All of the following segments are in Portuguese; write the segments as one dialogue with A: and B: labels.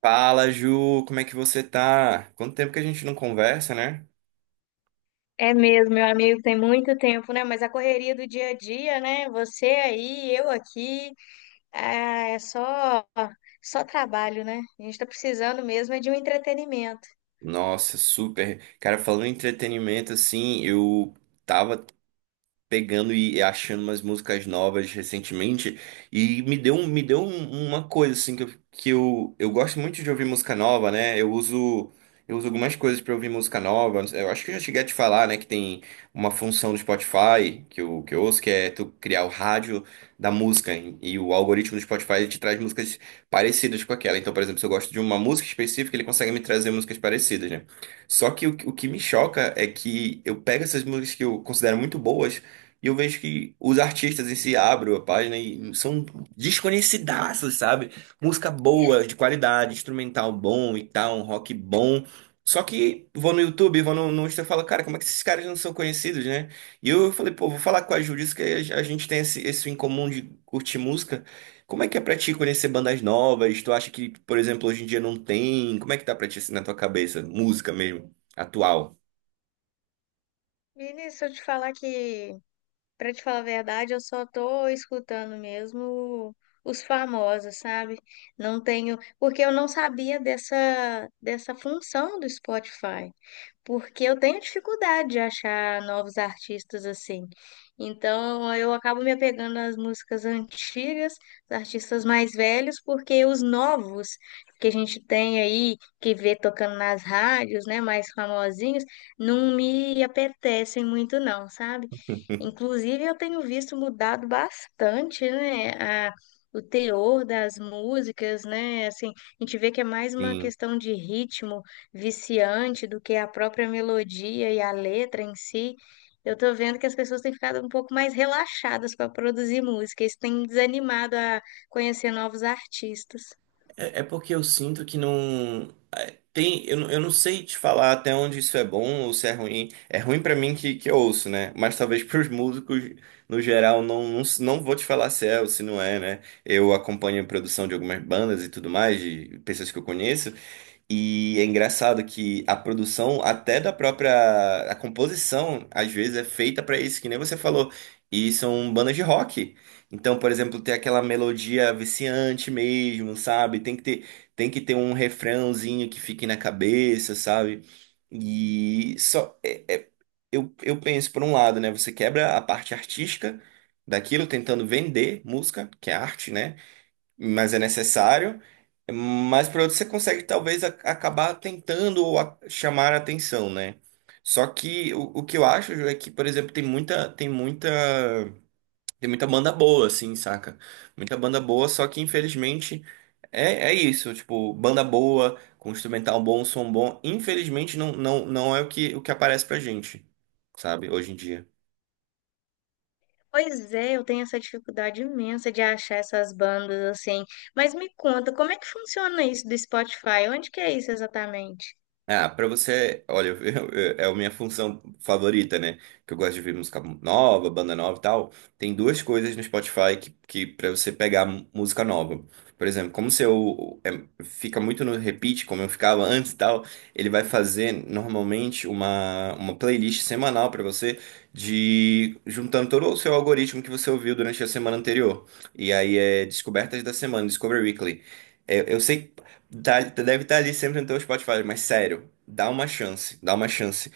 A: Fala, Ju, como é que você tá? Quanto tempo que a gente não conversa, né?
B: É mesmo, meu amigo, tem muito tempo, né? Mas a correria do dia a dia, né? Você aí, eu aqui, ah, é só só trabalho, né? A gente tá precisando mesmo é de um entretenimento.
A: Nossa, super. Cara, falando em entretenimento, assim, eu tava pegando e achando umas músicas novas recentemente e me deu, uma coisa assim que, eu gosto muito de ouvir música nova, né? Eu uso algumas coisas para ouvir música nova. Eu acho que eu já cheguei a te falar, né, que tem uma função do Spotify que eu, ouço, que é tu criar o rádio da música, e o algoritmo do Spotify ele te traz músicas parecidas com aquela. Então, por exemplo, se eu gosto de uma música específica, ele consegue me trazer músicas parecidas, né? Só que o que me choca é que eu pego essas músicas que eu considero muito boas e eu vejo que os artistas em si abrem a página e são desconhecidaços, sabe? Música boa, de qualidade, instrumental bom e tal, um rock bom. Só que vou no YouTube, vou no Insta e falo, cara, como é que esses caras não são conhecidos, né? E eu falei, pô, vou falar com a Júlia, isso que a gente tem esse em comum de curtir música. Como é que é pra ti conhecer bandas novas? Tu acha que, por exemplo, hoje em dia não tem? Como é que tá pra ti assim, na tua cabeça? Música mesmo, atual.
B: Vinícius, se eu te falar que, pra te falar a verdade, eu só tô escutando mesmo os famosos, sabe? Não tenho, porque eu não sabia dessa função do Spotify. Porque eu tenho dificuldade de achar novos artistas assim. Então eu acabo me apegando às músicas antigas, dos artistas mais velhos, porque os novos que a gente tem aí, que vê tocando nas rádios, né, mais famosinhos, não me apetecem muito não, sabe? Inclusive eu tenho visto mudado bastante, né, a- o teor das músicas, né? Assim, a gente vê que é mais uma
A: Sim.
B: questão de ritmo viciante do que a própria melodia e a letra em si, eu tô vendo que as pessoas têm ficado um pouco mais relaxadas para produzir música. Isso tem me desanimado a conhecer novos artistas.
A: É, é porque eu sinto que não. Tem, eu, eu não sei te falar até onde isso é bom ou se é ruim. É ruim pra mim que eu ouço, né? Mas talvez pros músicos, no geral, não vou te falar se é ou se não é, né? Eu acompanho a produção de algumas bandas e tudo mais, de pessoas que eu conheço. E é engraçado que a produção, até da própria, a composição, às vezes é feita pra isso, que nem você falou. E são bandas de rock. Então, por exemplo, tem aquela melodia viciante mesmo, sabe? Tem que ter um refrãozinho que fique na cabeça, sabe? E eu penso por um lado, né? Você quebra a parte artística daquilo, tentando vender música, que é arte, né? Mas é necessário. Mas por outro, você consegue talvez acabar tentando ou chamar a atenção, né? Só que o que eu acho, Ju, é que, por exemplo, tem muita banda boa, assim, saca? Muita banda boa, só que infelizmente é, é isso, tipo, banda boa, com instrumental bom, som bom, infelizmente não é o que aparece pra gente, sabe, hoje em dia.
B: Pois é, eu tenho essa dificuldade imensa de achar essas bandas assim. Mas me conta, como é que funciona isso do Spotify? Onde que é isso exatamente?
A: Ah, pra você, olha, é a minha função favorita, né? Que eu gosto de ouvir música nova, banda nova e tal. Tem duas coisas no Spotify que para você pegar música nova. Por exemplo, como se fica muito no repeat, como eu ficava antes e tal, ele vai fazer normalmente uma playlist semanal pra você, de juntando todo o seu algoritmo que você ouviu durante a semana anterior. E aí é Descobertas da Semana, Discover Weekly. É, eu sei. Deve estar ali sempre no teu Spotify, mas sério, dá uma chance, dá uma chance.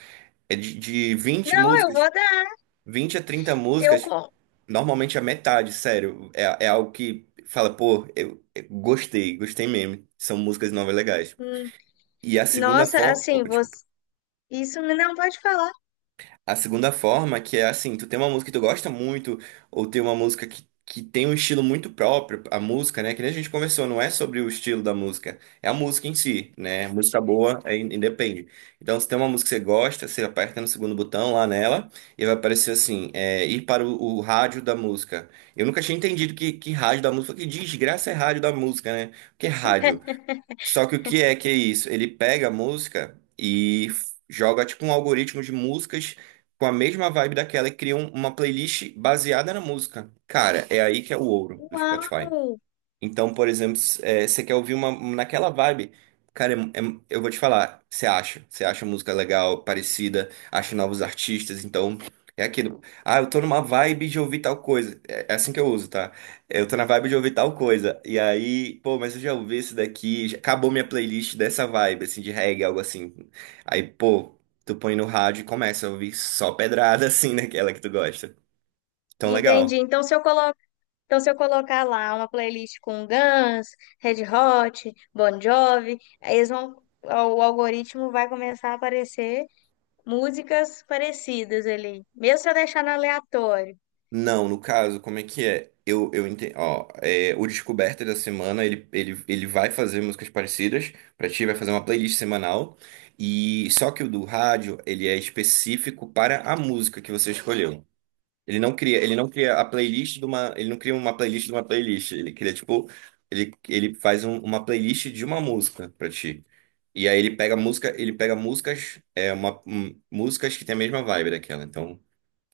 A: É de 20
B: Não, eu
A: músicas,
B: vou dar.
A: 20 a 30
B: Eu
A: músicas,
B: com.
A: normalmente a metade, sério. É, é algo que fala, pô, eu gostei, gostei mesmo. São músicas novas legais.
B: Hum.
A: E a segunda
B: Nossa,
A: forma.
B: assim, você... não pode falar.
A: A segunda forma, que é assim, tu tem uma música que tu gosta muito, ou tem uma música que tem um estilo muito próprio, a música, né? Que nem a gente conversou, não é sobre o estilo da música, é a música em si, né? Música boa é, independe. Então, se tem uma música que você gosta, você aperta no segundo botão lá nela, e vai aparecer assim, é, ir para o rádio da música. Eu nunca tinha entendido que rádio da música, que desgraça é rádio da música, né? O que é rádio? Só que o que é isso? Ele pega a música e joga tipo um algoritmo de músicas com a mesma vibe daquela e cria uma playlist baseada na música. Cara, é aí que é o ouro do
B: Uau!
A: Spotify. Então, por exemplo, você quer ouvir uma naquela vibe, cara, eu vou te falar, você acha, música legal, parecida, acha novos artistas, então é aquilo. Ah, eu tô numa vibe de ouvir tal coisa. É, é assim que eu uso, tá? Eu tô na vibe de ouvir tal coisa. E aí, pô, mas eu já ouvi esse daqui, já acabou minha playlist dessa vibe, assim, de reggae, algo assim. Aí, pô, tu põe no rádio e começa a ouvir só pedrada, assim, naquela que tu gosta. Então,
B: Entendi.
A: legal.
B: Então, se eu colocar lá uma playlist com Guns, Red Hot, Bon Jovi, aí eles vão, o algoritmo vai começar a aparecer músicas parecidas ali, mesmo se eu deixar no aleatório.
A: Não, no caso, como é que é? Eu entendi. Ó, é, o Descoberta da Semana, ele vai fazer músicas parecidas pra ti, vai fazer uma playlist semanal. E só que o do rádio, ele é específico para a música que você escolheu. Ele não cria a playlist de uma, ele não cria uma playlist de uma playlist. Ele cria, tipo, ele faz uma playlist de uma música pra ti. E aí ele pega músicas, é, uma, músicas que tem a mesma vibe daquela. Então,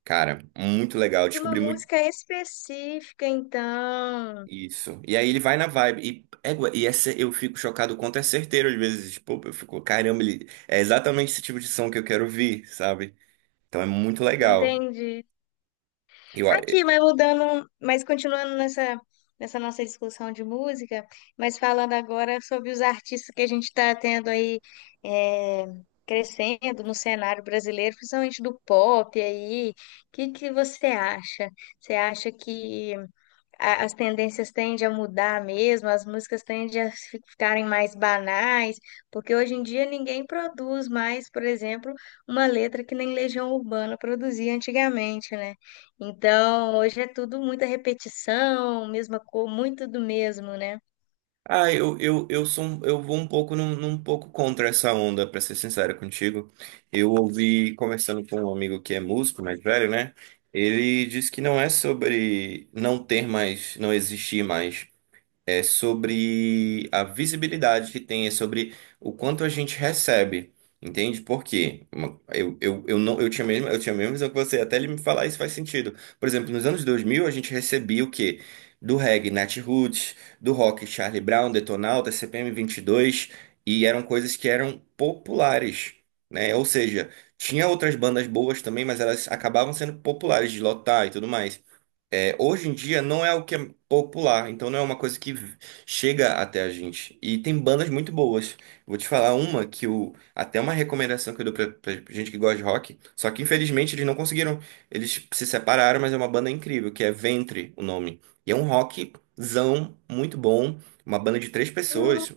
A: cara, muito legal.
B: De uma
A: Descobri muito.
B: música específica, então,
A: Isso. E aí ele vai na vibe. E, égua, e essa, eu fico chocado o quanto é certeiro às vezes. Tipo, eu fico, caramba, ele, é exatamente esse tipo de som que eu quero ouvir, sabe? Então é muito legal.
B: entendi.
A: Eu, a-
B: Aqui, mas mudando, mas continuando nessa nossa discussão de música, mas falando agora sobre os artistas que a gente está tendo aí, é, crescendo no cenário brasileiro, principalmente do pop aí, o que que você acha? Você acha que as tendências tendem a mudar mesmo, as músicas tendem a ficarem mais banais, porque hoje em dia ninguém produz mais, por exemplo, uma letra que nem Legião Urbana produzia antigamente, né? Então, hoje é tudo muita repetição, mesma cor, muito do mesmo, né?
A: ah, eu sou, eu vou um pouco num pouco contra essa onda, pra ser sincero contigo. Eu ouvi conversando com um amigo que é músico, mais velho, né? Ele disse que não é sobre não ter mais, não existir mais. É sobre a visibilidade que tem, é sobre o quanto a gente recebe. Entende? Por quê? Uma- eu não eu tinha mesmo, eu tinha a mesma visão que você, até ele me falar isso faz sentido. Por exemplo, nos anos 2000 a gente recebia o quê? Do reggae, Nat Roots, do rock Charlie Brown, Detonautas, CPM dois, e eram coisas que eram populares, né? Ou seja, tinha outras bandas boas também, mas elas acabavam sendo populares de lotar e tudo mais. É, hoje em dia não é o que é popular, então não é uma coisa que chega até a gente. E tem bandas muito boas. Vou te falar uma que eu, até uma recomendação que eu dou pra gente que gosta de rock, só que infelizmente eles não conseguiram, eles se separaram, mas é uma banda incrível, que é Ventre, o nome. E é um rockzão muito bom, uma banda de três
B: Hum,
A: pessoas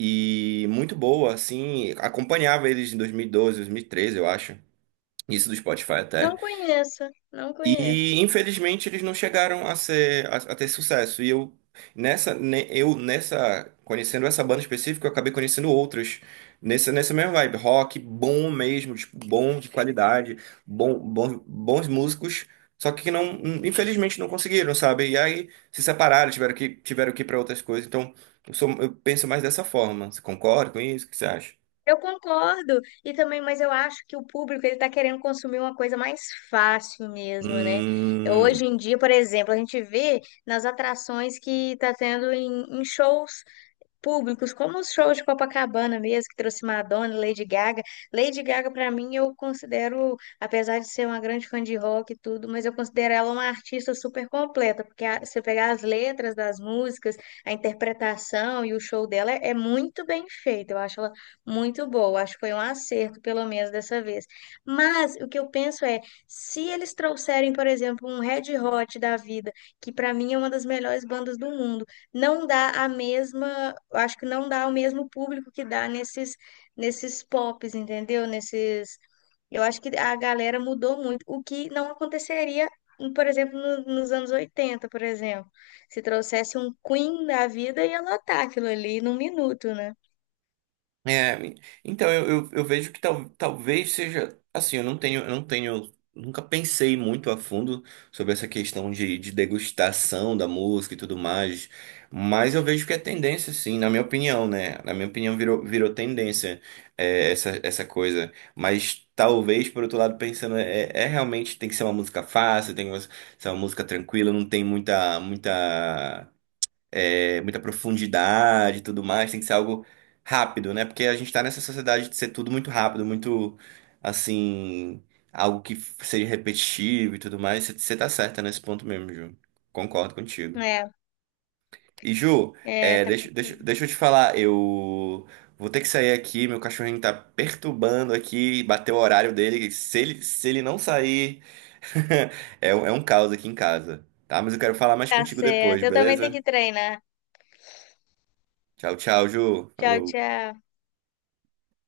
A: e muito boa, assim, acompanhava eles em 2012, 2013, eu acho. Isso do Spotify até.
B: não conheço, não conheço.
A: E infelizmente eles não chegaram a ter sucesso. E eu, nessa, conhecendo essa banda específica, eu acabei conhecendo outras nessa mesma vibe, rock bom mesmo, tipo, bom de qualidade, bom, bom bons músicos, só que não, infelizmente não conseguiram, sabe? E aí se separaram, tiveram que ir para outras coisas. Então, eu penso mais dessa forma. Você concorda com isso? O que você acha?
B: Eu concordo. E também, mas eu acho que o público ele está querendo consumir uma coisa mais fácil mesmo, né? Hoje
A: Hum.
B: em dia, por exemplo, a gente vê nas atrações que está tendo em, em shows públicos, como os shows de Copacabana mesmo, que trouxe Madonna, Lady Gaga. Lady Gaga, para mim, eu considero, apesar de ser uma grande fã de rock e tudo, mas eu considero ela uma artista super completa, porque se eu pegar as letras das músicas, a interpretação e o show dela é, é muito bem feito. Eu acho ela muito boa. Acho que foi um acerto, pelo menos dessa vez. Mas o que eu penso é, se eles trouxerem, por exemplo, um Red Hot da vida, que para mim é uma das melhores bandas do mundo, não dá a mesma, eu acho que não dá o mesmo público que dá nesses nesses pops, entendeu? Nesses, eu acho que a galera mudou muito, o que não aconteceria, por exemplo, nos anos 80, por exemplo. Se trouxesse um Queen da vida, ia lotar aquilo ali num minuto, né?
A: É, então eu vejo que tal, talvez seja assim, eu não tenho, nunca pensei muito a fundo sobre essa questão de, degustação da música e tudo mais, mas eu vejo que é tendência, sim, na minha opinião, né? Na minha opinião, virou tendência é, essa coisa. Mas talvez, por outro lado, pensando, é, é realmente tem que ser uma música fácil, tem que ser uma música tranquila, não tem muita é, muita profundidade e tudo mais, tem que ser algo rápido, né? Porque a gente tá nessa sociedade de ser tudo muito rápido, muito assim, algo que seja repetitivo e tudo mais. Você tá certa nesse ponto mesmo, Ju. Concordo contigo.
B: É,
A: E, Ju,
B: é,
A: é,
B: tá, complicado.
A: deixa eu te falar, eu vou ter que sair aqui, meu cachorrinho tá perturbando aqui, bateu o horário dele. Se ele não sair, é um caos aqui em casa, tá? Mas eu quero falar mais
B: Tá
A: contigo depois,
B: certo. Eu também tenho
A: beleza?
B: que treinar.
A: Tchau, tchau, Ju.
B: Tchau,
A: Falou.
B: tchau.